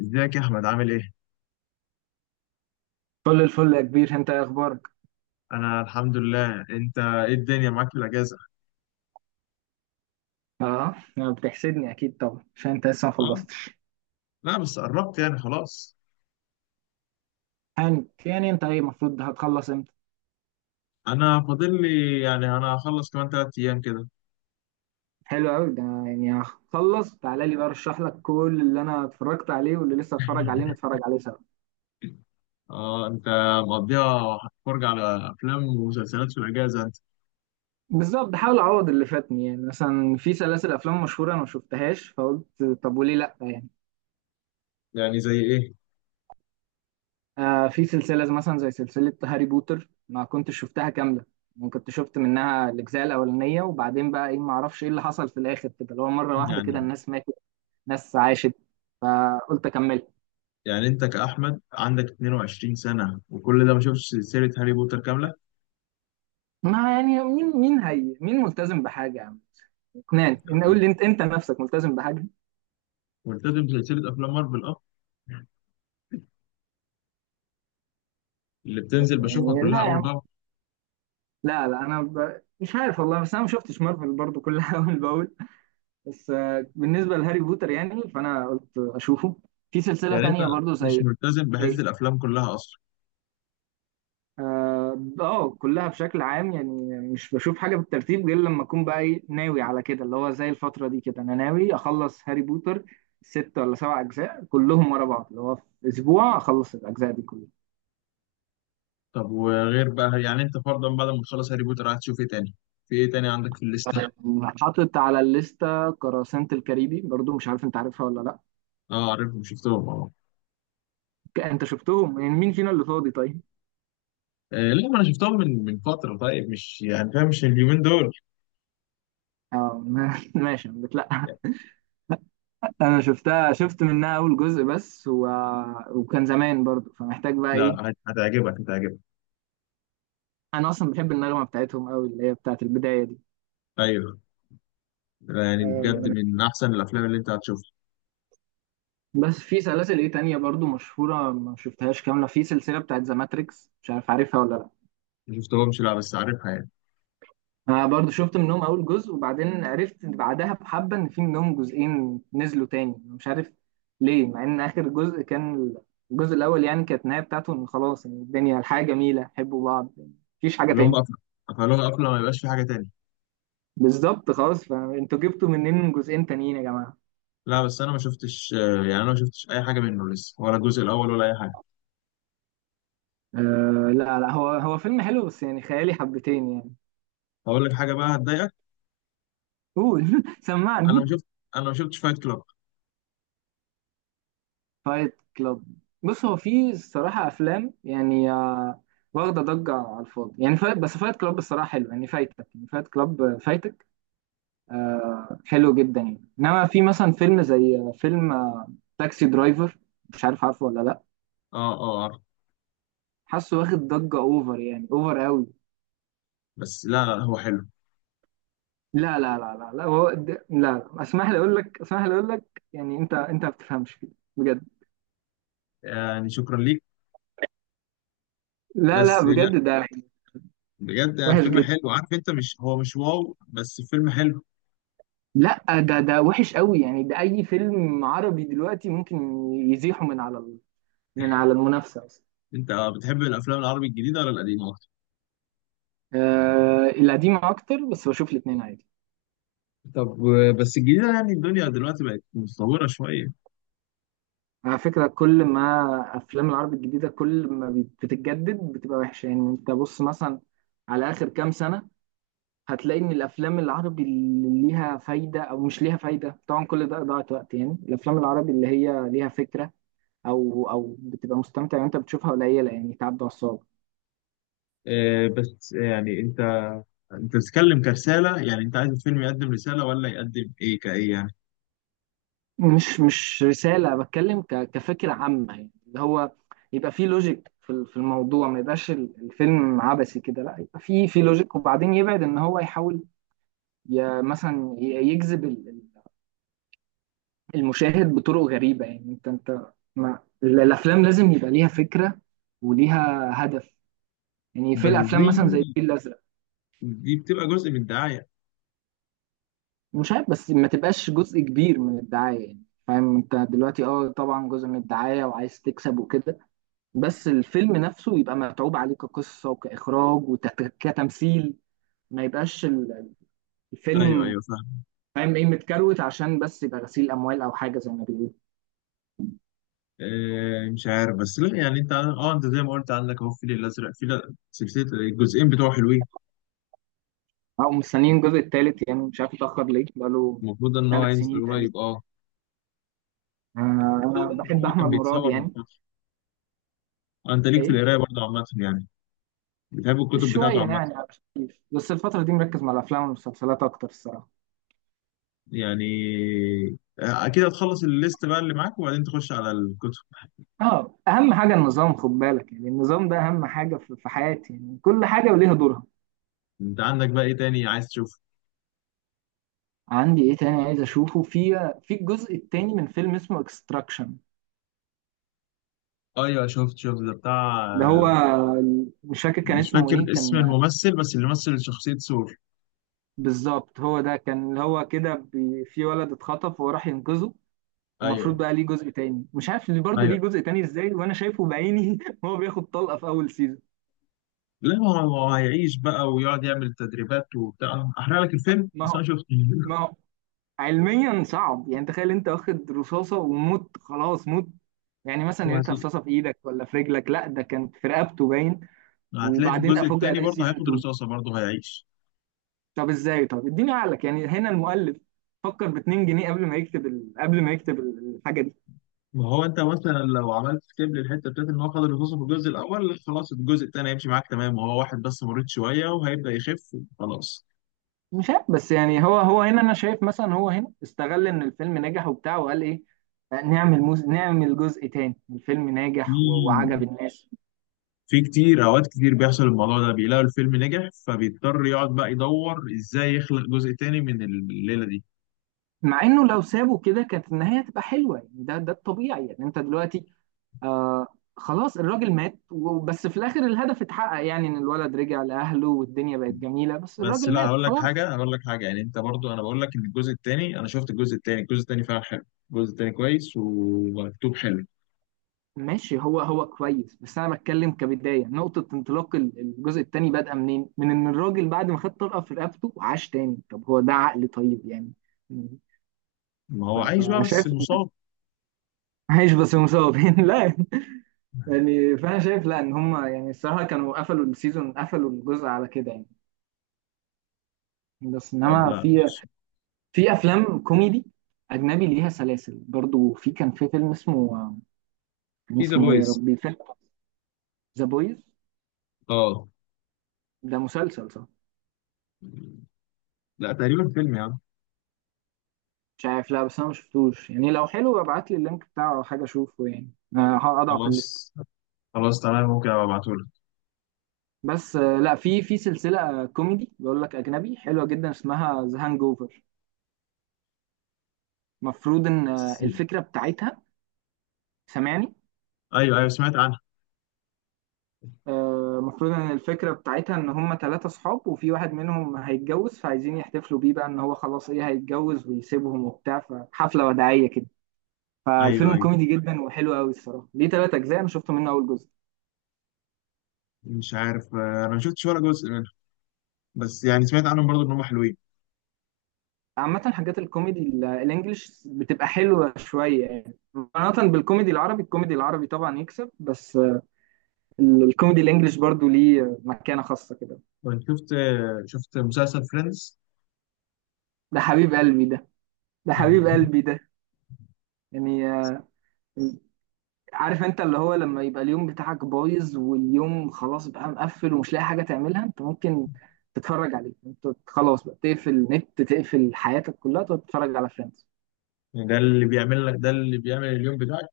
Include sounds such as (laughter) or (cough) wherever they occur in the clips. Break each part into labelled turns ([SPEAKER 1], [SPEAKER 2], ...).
[SPEAKER 1] ازيك يا احمد؟ عامل ايه؟
[SPEAKER 2] كل الفل يا كبير، انت ايه اخبارك؟
[SPEAKER 1] انا الحمد لله. انت ايه الدنيا معاك في الاجازه؟
[SPEAKER 2] اه بتحسدني اكيد طبعا عشان انت لسه ما
[SPEAKER 1] اه.
[SPEAKER 2] خلصتش.
[SPEAKER 1] لا بس قربت يعني خلاص.
[SPEAKER 2] يعني انت ايه المفروض هتخلص امتى؟
[SPEAKER 1] انا فاضل لي يعني انا هخلص كمان ثلاث ايام كده.
[SPEAKER 2] حلو قوي ده، يعني هخلص تعالى لي بقى ارشح لك كل اللي انا اتفرجت عليه واللي لسه اتفرج عليه نتفرج عليه سوا.
[SPEAKER 1] اه انت مقضيها فرجة على افلام ومسلسلات في الاجازه انت؟
[SPEAKER 2] بالظبط، حاول اعوض اللي فاتني. يعني مثلا في سلاسل افلام مشهوره انا ما شفتهاش، فقلت طب وليه لا يعني.
[SPEAKER 1] يعني زي ايه؟
[SPEAKER 2] آه في سلسله مثلا زي سلسله هاري بوتر ما كنتش شفتها كامله. يعني كنت شفت منها الاجزاء الاولانيه، وبعدين بقى ايه، ما اعرفش ايه اللي حصل في الاخر كده، اللي هو مره واحده كده
[SPEAKER 1] يعني
[SPEAKER 2] الناس ماتت، ناس عاشت، فقلت اكمل.
[SPEAKER 1] يعني انت كاحمد عندك 22 سنه وكل ده ما شفتش سلسله هاري بوتر كامله؟
[SPEAKER 2] ما يعني مين هي، مين ملتزم بحاجه يا عم؟ اثنان ان اقول لي انت نفسك ملتزم بحاجه؟
[SPEAKER 1] ملتزم بسلسله افلام مارفل، اه، اللي بتنزل بشوفها
[SPEAKER 2] يعني
[SPEAKER 1] كلها
[SPEAKER 2] لا يا
[SPEAKER 1] اول
[SPEAKER 2] عم،
[SPEAKER 1] باول.
[SPEAKER 2] لا لا، مش عارف والله، بس انا ما شفتش مارفل برضو كلها (laughs) اول باول. بس بالنسبه لهاري بوتر يعني، فانا قلت اشوفه في سلسله
[SPEAKER 1] يعني انت
[SPEAKER 2] تانية برضو
[SPEAKER 1] مش
[SPEAKER 2] زي
[SPEAKER 1] ملتزم بحيث
[SPEAKER 2] ايه.
[SPEAKER 1] الافلام كلها؟
[SPEAKER 2] اه كلها بشكل عام يعني، مش بشوف حاجه بالترتيب غير لما اكون بقى ايه، ناوي على كده، اللي هو زي الفتره دي كده، انا ناوي اخلص هاري بوتر، ست ولا سبع اجزاء كلهم ورا بعض، اللي هو في اسبوع اخلص الاجزاء دي كلها.
[SPEAKER 1] طب وغير بقى، يعني انت فرضا بعد ما تخلص هاري بوتر قاعد تشوف ايه تاني؟ في ايه تاني عندك في الليسته؟
[SPEAKER 2] حاطط على الليسته قراصنة الكاريبي برضو، مش عارف انت عارفها ولا لا.
[SPEAKER 1] (laughs) اه عارفهم، شفتهم اه.
[SPEAKER 2] انت شفتهم؟ يعني مين فينا اللي فاضي طيب؟
[SPEAKER 1] لا ما انا شفتهم من فتره، طيب مش يعني فاهم، مش اليومين دول.
[SPEAKER 2] اه (laughs) ماشي، أنا بتلا
[SPEAKER 1] يعني.
[SPEAKER 2] (laughs) انا شفتها، شفت منها اول جزء وكان زمان برضو، فمحتاج بقى
[SPEAKER 1] لا
[SPEAKER 2] ايه.
[SPEAKER 1] لا، هتعجبك، هتعجبك.
[SPEAKER 2] انا اصلا بحب النغمه بتاعتهم قوي، اللي هي بتاعت البدايه دي.
[SPEAKER 1] ايوه. لا، يعني
[SPEAKER 2] آه،
[SPEAKER 1] بجد من احسن الافلام اللي انت هتشوفها.
[SPEAKER 2] بس في سلاسل ايه تانية برضو مشهوره ما شفتهاش كامله، في سلسله بتاعت ذا ماتريكس، مش عارف عارفها ولا لا.
[SPEAKER 1] ما شفتهمش لا، بس عارفها يعني.
[SPEAKER 2] انا برضو شفت منهم اول جزء، وبعدين عرفت بعدها بحبه ان في منهم جزئين نزلوا تاني، مش عارف ليه، مع ان اخر جزء كان، الجزء الاول يعني، كانت النهايه بتاعته ان خلاص، إن الدنيا الحياه جميله، حبوا بعض، مفيش حاجه
[SPEAKER 1] اللي هم
[SPEAKER 2] تاني.
[SPEAKER 1] قفل- قفلوها قفله ما يبقاش في حاجه تاني.
[SPEAKER 2] بالظبط، خلاص، فانتوا جبتوا منين جزئين تانيين يا جماعه؟
[SPEAKER 1] لا بس انا ما شفتش، يعني انا ما شفتش اي حاجه منه لسه، ولا الجزء الاول ولا اي حاجه.
[SPEAKER 2] آه، لا لا، هو فيلم حلو بس يعني خيالي حبتين يعني.
[SPEAKER 1] هقول لك حاجه بقى هتضايقك.
[SPEAKER 2] قول (laughs)
[SPEAKER 1] انا
[SPEAKER 2] سمعني.
[SPEAKER 1] ما شفت انا ما شفتش فايت كلاب.
[SPEAKER 2] فايت كلاب؟ بص، هو في الصراحة أفلام يعني واخدة ضجة على الفاضي، يعني فايت، بس فايت كلاب الصراحة حلو، يعني فايتك، يعني فايت كلاب فايتك، آه حلو جدا يعني. إنما في مثلا فيلم زي آه، فيلم آه، تاكسي درايفر، مش عارف عارفه ولا لأ.
[SPEAKER 1] اه اه عارف.
[SPEAKER 2] حاسه واخد ضجة أوفر، يعني أوفر قوي.
[SPEAKER 1] بس لا لا هو حلو
[SPEAKER 2] لا لا لا لا لا، لا، لا، اسمح لي أقول لك، اسمح لي أقول لك، يعني أنت ما بتفهمش كده بجد.
[SPEAKER 1] يعني. شكرا ليك.
[SPEAKER 2] لا لا
[SPEAKER 1] بس لا،
[SPEAKER 2] بجد ده
[SPEAKER 1] بجد
[SPEAKER 2] وحش
[SPEAKER 1] فيلم
[SPEAKER 2] جدا.
[SPEAKER 1] حلو، عارف انت، مش هو مش واو، بس فيلم حلو.
[SPEAKER 2] لا ده وحش قوي يعني، ده اي فيلم عربي دلوقتي ممكن يزيحوا من على من على المنافسه اصلا.
[SPEAKER 1] انت بتحب الافلام العربي الجديده ولا القديمه اكتر؟
[SPEAKER 2] آه القديم اكتر، بس بشوف الاثنين عادي.
[SPEAKER 1] طب بس الجديده يعني الدنيا دلوقتي بقت متطوره شويه.
[SPEAKER 2] على فكره، كل ما افلام العربي الجديده، كل ما بتتجدد بتبقى وحشه. يعني انت بص مثلا على اخر كام سنه، هتلاقي ان الافلام العربي اللي ليها فايده او مش ليها فايده، طبعا كل ده ضاعة وقت، يعني الافلام العربي اللي هي ليها فكره، او بتبقى مستمتع وانت بتشوفها قليله، يعني تعدي على الصعب.
[SPEAKER 1] بس يعني انت، انت بتتكلم كرساله؟ يعني انت عايز الفيلم يقدم رساله ولا يقدم ايه كايه يعني؟
[SPEAKER 2] مش رسالة، بتكلم كفكرة عامة، يعني اللي هو يبقى فيه لوجيك في الموضوع، ما يبقاش الفيلم عبثي كده، لا يبقى فيه لوجيك، وبعدين يبعد ان هو يحاول، مثلا يجذب المشاهد بطرق غريبة، يعني انت ما الافلام لازم يبقى ليها فكرة وليها هدف، يعني في
[SPEAKER 1] بس
[SPEAKER 2] الافلام
[SPEAKER 1] دي
[SPEAKER 2] مثلا زي الفيل الازرق.
[SPEAKER 1] دي بتبقى جزء من الدعايه.
[SPEAKER 2] مش عارف، بس ما تبقاش جزء كبير من الدعاية، يعني فاهم انت دلوقتي، اه طبعا جزء من الدعاية وعايز تكسب وكده، بس الفيلم نفسه يبقى متعوب عليه كقصة وكإخراج وكتمثيل، ما يبقاش
[SPEAKER 1] ايوه
[SPEAKER 2] الفيلم،
[SPEAKER 1] ايوه فاهم.
[SPEAKER 2] فاهم ايه، متكروت عشان بس يبقى غسيل أموال أو حاجة زي ما بيقولوا.
[SPEAKER 1] مش عارف، بس لا يعني انت، اه انت زي ما قلت عندك اهو الفيل الازرق، في سلسله الجزئين بتوعه حلوين.
[SPEAKER 2] أو مستنيين الجزء التالت يعني، مش عارف اتأخر ليه، بقاله
[SPEAKER 1] المفروض ان هو
[SPEAKER 2] ثلاث سنين
[SPEAKER 1] هينزل
[SPEAKER 2] تقريبا.
[SPEAKER 1] قريب اه.
[SPEAKER 2] آه،
[SPEAKER 1] المفروض
[SPEAKER 2] أنا
[SPEAKER 1] ان
[SPEAKER 2] بحب
[SPEAKER 1] هو كان
[SPEAKER 2] أحمد مراد
[SPEAKER 1] بيتصور من
[SPEAKER 2] يعني.
[SPEAKER 1] فتره. انت ليك في
[SPEAKER 2] ايه،
[SPEAKER 1] القرايه برضه عامه يعني؟ بتحب الكتب بتاعته
[SPEAKER 2] شوية
[SPEAKER 1] عامه؟
[SPEAKER 2] يعني، بس الفترة دي مركز مع الأفلام والمسلسلات أكتر الصراحة.
[SPEAKER 1] يعني اكيد هتخلص الليست بقى اللي معاك وبعدين تخش على الكتب.
[SPEAKER 2] اه أهم حاجة النظام، خد بالك، يعني النظام ده أهم حاجة في حياتي، يعني كل حاجة وليها دورها.
[SPEAKER 1] انت عندك بقى ايه تاني عايز تشوفه؟
[SPEAKER 2] عندي ايه تاني عايز اشوفه؟ في الجزء التاني من فيلم اسمه اكستراكشن،
[SPEAKER 1] ايوه شفت ده
[SPEAKER 2] اللي هو،
[SPEAKER 1] بتاع.
[SPEAKER 2] مش فاكر كان
[SPEAKER 1] مش
[SPEAKER 2] اسمه
[SPEAKER 1] فاكر
[SPEAKER 2] ايه
[SPEAKER 1] اسم
[SPEAKER 2] كان.
[SPEAKER 1] الممثل، بس اللي مثل شخصيه سور.
[SPEAKER 2] بالظبط، هو ده كان، اللي هو كده في ولد اتخطف وهو راح ينقذه، ومفروض
[SPEAKER 1] ايوه
[SPEAKER 2] بقى ليه جزء تاني، مش عارف اللي برضه
[SPEAKER 1] ايوه.
[SPEAKER 2] ليه جزء تاني ازاي وانا شايفه بعيني (laughs) وهو بياخد طلقة في اول سيزون.
[SPEAKER 1] لا هو هيعيش بقى ويقعد يعمل تدريبات وبتاع. احرق لك الفيلم
[SPEAKER 2] ما
[SPEAKER 1] بس
[SPEAKER 2] هو
[SPEAKER 1] انا شفته.
[SPEAKER 2] ما
[SPEAKER 1] (laughs)
[SPEAKER 2] هو علميا صعب، يعني تخيل انت واخد رصاصة وموت، خلاص موت. يعني مثلا يا ريتها
[SPEAKER 1] وهتلاقي
[SPEAKER 2] رصاصة في ايدك ولا في رجلك، لا ده كانت في رقبته باين.
[SPEAKER 1] هتلاقي في
[SPEAKER 2] وبعدين
[SPEAKER 1] الجزء
[SPEAKER 2] افوجئ
[SPEAKER 1] التاني
[SPEAKER 2] الاقي
[SPEAKER 1] برضه
[SPEAKER 2] سيزون،
[SPEAKER 1] هياخد رصاصه برضه هيعيش.
[SPEAKER 2] طب ازاي؟ طب اديني عقلك، يعني هنا المؤلف فكر ب 2 جنيه قبل ما يكتب الحاجه دي.
[SPEAKER 1] ما هو انت مثلا لو عملت سكيب للحته بتاعت ان هو خد الرصاصه في الجزء الاول، خلاص الجزء الثاني هيمشي معاك تمام، وهو واحد بس مريض شويه وهيبدا يخف خلاص.
[SPEAKER 2] مش عارف، بس يعني هو هنا انا شايف، مثلا هو هنا استغل ان الفيلم نجح وبتاع، وقال ايه، نعمل جزء تاني، الفيلم ناجح
[SPEAKER 1] في
[SPEAKER 2] وعجب الناس.
[SPEAKER 1] في كتير اوقات كتير بيحصل الموضوع ده، بيلاقوا الفيلم نجح فبيضطر يقعد بقى يدور ازاي يخلق جزء تاني من الليله دي.
[SPEAKER 2] مع انه لو سابه كده كانت النهايه هتبقى حلوه، يعني ده الطبيعي، يعني انت دلوقتي آه خلاص الراجل مات بس في الاخر الهدف اتحقق يعني، ان الولد رجع لاهله والدنيا بقت جميله، بس
[SPEAKER 1] بس
[SPEAKER 2] الراجل
[SPEAKER 1] لا،
[SPEAKER 2] مات خلاص.
[SPEAKER 1] هقول لك حاجه يعني انت برضو، انا بقول لك ان الجزء التاني، الجزء التاني فعلا حلو. الجزء التاني كويس ومكتوب حلو.
[SPEAKER 2] ماشي، هو كويس، بس انا بتكلم كبدايه، نقطه انطلاق الجزء الثاني بدأ منين؟ من ان الراجل بعد ما خد طلقه في رقبته عاش تاني، طب هو ده عقل طيب يعني؟
[SPEAKER 1] ما هو عايش بقى بس
[SPEAKER 2] فشايف (laughs)
[SPEAKER 1] مصاب.
[SPEAKER 2] عايش بس مصاب (laughs) لا يعني فانا شايف لا ان هم، يعني الصراحه كانوا قفلوا السيزون، قفلوا الجزء على كده يعني، بس
[SPEAKER 1] طب
[SPEAKER 2] انما
[SPEAKER 1] لا،
[SPEAKER 2] في، في افلام كوميدي اجنبي ليها سلاسل برضو، في كان في فيلم اسمه، كان
[SPEAKER 1] في ذا
[SPEAKER 2] اسمه ايه يا
[SPEAKER 1] بويز.
[SPEAKER 2] ربي، فيلم. ذا بويز؟
[SPEAKER 1] اه.
[SPEAKER 2] ده مسلسل صح؟
[SPEAKER 1] لا تقريبا فيلم يا عم.
[SPEAKER 2] مش عارف، لا بس انا ما شفتوش يعني، لو حلو ابعت لي اللينك بتاعه او حاجه اشوفه يعني، هقطعه في الليست.
[SPEAKER 1] خلاص، خلاص تمام، ممكن ابقى ابعتهولك.
[SPEAKER 2] بس لا، في سلسله كوميدي بقول لك اجنبي حلوه جدا اسمها ذا هانج اوفر. المفروض ان
[SPEAKER 1] بس-
[SPEAKER 2] الفكره بتاعتها، سامعني؟
[SPEAKER 1] ايوه ايوه سمعت عنها.
[SPEAKER 2] المفروض ان الفكره بتاعتها ان هم ثلاثه صحاب وفي واحد منهم هيتجوز، فعايزين يحتفلوا بيه بقى ان هو خلاص ايه، هيتجوز ويسيبهم وبتاع، فحفله وداعيه كده،
[SPEAKER 1] ايوه
[SPEAKER 2] فالفيلم
[SPEAKER 1] ايوه
[SPEAKER 2] كوميدي جدا وحلو قوي الصراحه، ليه ثلاث اجزاء، انا شفت منه اول جزء.
[SPEAKER 1] مش عارف. انا ما شفتش ولا جزء منها، بس يعني سمعت عنهم برضه ان هم حلوين.
[SPEAKER 2] عامة حاجات الكوميدي الانجليش بتبقى حلوة شوية يعني، مقارنة بالكوميدي العربي، الكوميدي العربي طبعا يكسب، بس الكوميدي الانجليش برضو ليه مكانة خاصة كده.
[SPEAKER 1] كنت شفت، شفت مسلسل فريندز.
[SPEAKER 2] ده حبيب قلبي ده، ده حبيب قلبي
[SPEAKER 1] (laughs)
[SPEAKER 2] ده. يعني عارف انت اللي هو، لما يبقى اليوم بتاعك بايظ واليوم خلاص بقى مقفل ومش لاقي حاجة تعملها، انت ممكن تتفرج عليه، انت خلاص بقى تقفل النت، تقفل حياتك كلها، تقعد تتفرج على فريندز.
[SPEAKER 1] ده اللي بيعمل اليوم بتاعك.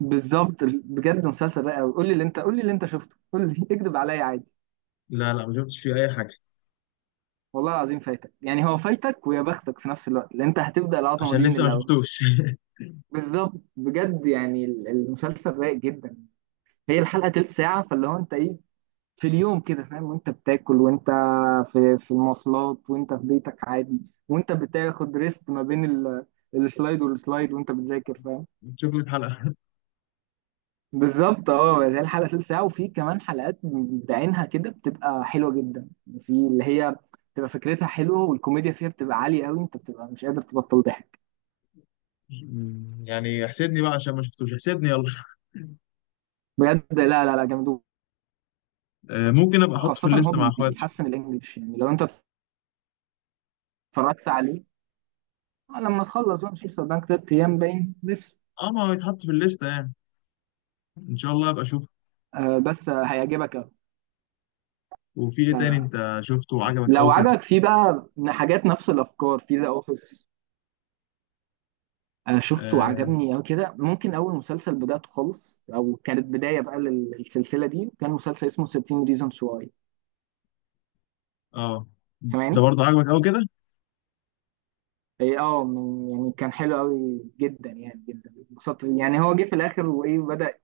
[SPEAKER 2] بالظبط، بجد مسلسل رائع قوي، قول لي اللي انت، قول لي اللي انت شفته، قول لي (laughs) اكذب عليا عادي.
[SPEAKER 1] لا لا ما شفتش فيه اي حاجه.
[SPEAKER 2] والله العظيم فايتك، يعني هو فايتك ويا بختك في نفس الوقت، لان انت هتبدا العظمه
[SPEAKER 1] عشان
[SPEAKER 2] دي من
[SPEAKER 1] لسه ما
[SPEAKER 2] الاول.
[SPEAKER 1] شفتوش.
[SPEAKER 2] بالظبط بجد، يعني المسلسل رايق جدا، هي الحلقه تلت ساعه، فاللي هو انت ايه، في اليوم كده فاهم، وانت بتاكل، وانت في المواصلات، وانت في بيتك عادي، وانت بتاخد ريست ما بين السلايد والسلايد، وانت بتذاكر فاهم.
[SPEAKER 1] (laughs) شوف لي حلقه.
[SPEAKER 2] بالظبط، اه هي الحلقه تلت ساعه، وفي كمان حلقات بعينها كده بتبقى حلوه جدا، في اللي هي بتبقى فكرتها حلوه، والكوميديا فيها بتبقى عاليه قوي، انت بتبقى مش قادر تبطل ضحك.
[SPEAKER 1] (laughs) يعني احسدني بقى عشان ما شفتوش، احسدني يلا.
[SPEAKER 2] بجد، لا لا لا جامد.
[SPEAKER 1] ممكن ابقى احطه في
[SPEAKER 2] وخاصة إن هو
[SPEAKER 1] الليست مع اخواته.
[SPEAKER 2] بيحسن الإنجليش، يعني لو أنت اتفرجت عليه لما تخلص بقى، مش لسه قدامك تلات أيام باين لسه.
[SPEAKER 1] اه ما هو يتحط في الليسته يعني، ان شاء الله ابقى اشوف.
[SPEAKER 2] آه بس هيعجبك أوي
[SPEAKER 1] وفي ايه
[SPEAKER 2] يعني.
[SPEAKER 1] تاني انت شفته وعجبك
[SPEAKER 2] لو
[SPEAKER 1] قوي كده؟
[SPEAKER 2] عجبك فيه بقى حاجات نفس الأفكار في ذا أوفيس، آه شفته
[SPEAKER 1] اه.
[SPEAKER 2] وعجبني أوي كده. ممكن أول مسلسل بدأته خالص، أو كانت بداية بقى للسلسلة دي، كان مسلسل اسمه 13 Reasons Why.
[SPEAKER 1] آه. ده
[SPEAKER 2] سامعني؟
[SPEAKER 1] برضه عجبك قوي كده؟
[SPEAKER 2] إيه أه يعني كان حلو أوي جدا، يعني جدا اتبسطت، يعني هو جه في الآخر وإيه بدأ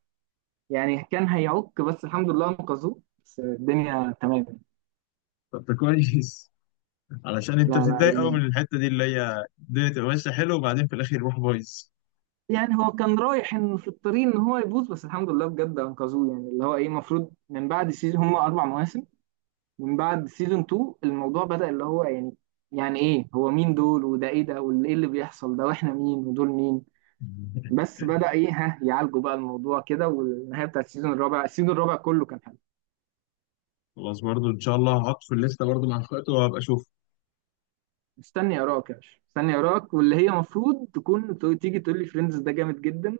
[SPEAKER 2] يعني كان هيعك، بس الحمد لله انقذوه، بس الدنيا تمام.
[SPEAKER 1] طب ده كويس. (laughs) علشان انت
[SPEAKER 2] لا لا
[SPEAKER 1] بتتضايق قوي
[SPEAKER 2] يعني،
[SPEAKER 1] من الحته دي اللي هي الدنيا تبقى ماشيه حلو وبعدين في الاخر يروح بايظ.
[SPEAKER 2] يعني كان رايح إن في الطريق ان هو يبوظ، بس الحمد لله بجد انقذوه. يعني اللي هو ايه، المفروض من بعد سيزون، هم اربع مواسم، من بعد سيزون 2 الموضوع بدأ اللي هو يعني، يعني ايه هو مين دول، وده ايه ده، وايه اللي بيحصل ده، واحنا مين، ودول مين؟
[SPEAKER 1] (laughs)
[SPEAKER 2] بس بدأ ايه، ها يعالجوا بقى الموضوع كده، والنهاية بتاعت السيزون الرابع، السيزون الرابع كله كان حلو.
[SPEAKER 1] خلاص برضه ان شاء الله هحط في الليسته برضه مع اخواته وهبقى اشوف.
[SPEAKER 2] مستني اراك يا باشا، مستني اراك، واللي هي المفروض تكون تيجي تقول لي فريندز ده جامد جدا،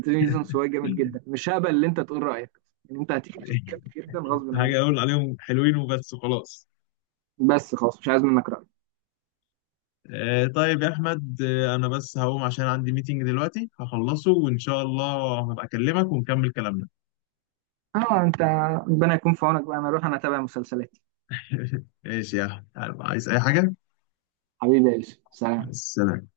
[SPEAKER 1] (laughs)
[SPEAKER 2] هو جامد جدا، مش هقبل ان انت تقول رايك، يعني انت هتيجي تقول جامد جدا غصب
[SPEAKER 1] حاجه
[SPEAKER 2] عنك،
[SPEAKER 1] اقول عليهم حلوين وبس وخلاص.
[SPEAKER 2] بس خلاص مش عايز منك راي.
[SPEAKER 1] آه طيب يا احمد، آه انا بس هقوم عشان عندي ميتنج دلوقتي هخلصه، وان شاء الله هبقى اكلمك ونكمل كلامنا.
[SPEAKER 2] اه انت، ربنا يكون في عونك بقى، انا اروح انا اتابع مسلسلاتي.
[SPEAKER 1] (laughs) ماشي يا احمد، عايز اي حاجه؟
[SPEAKER 2] حبيبي يا يوسف، سلام.
[SPEAKER 1] السلام.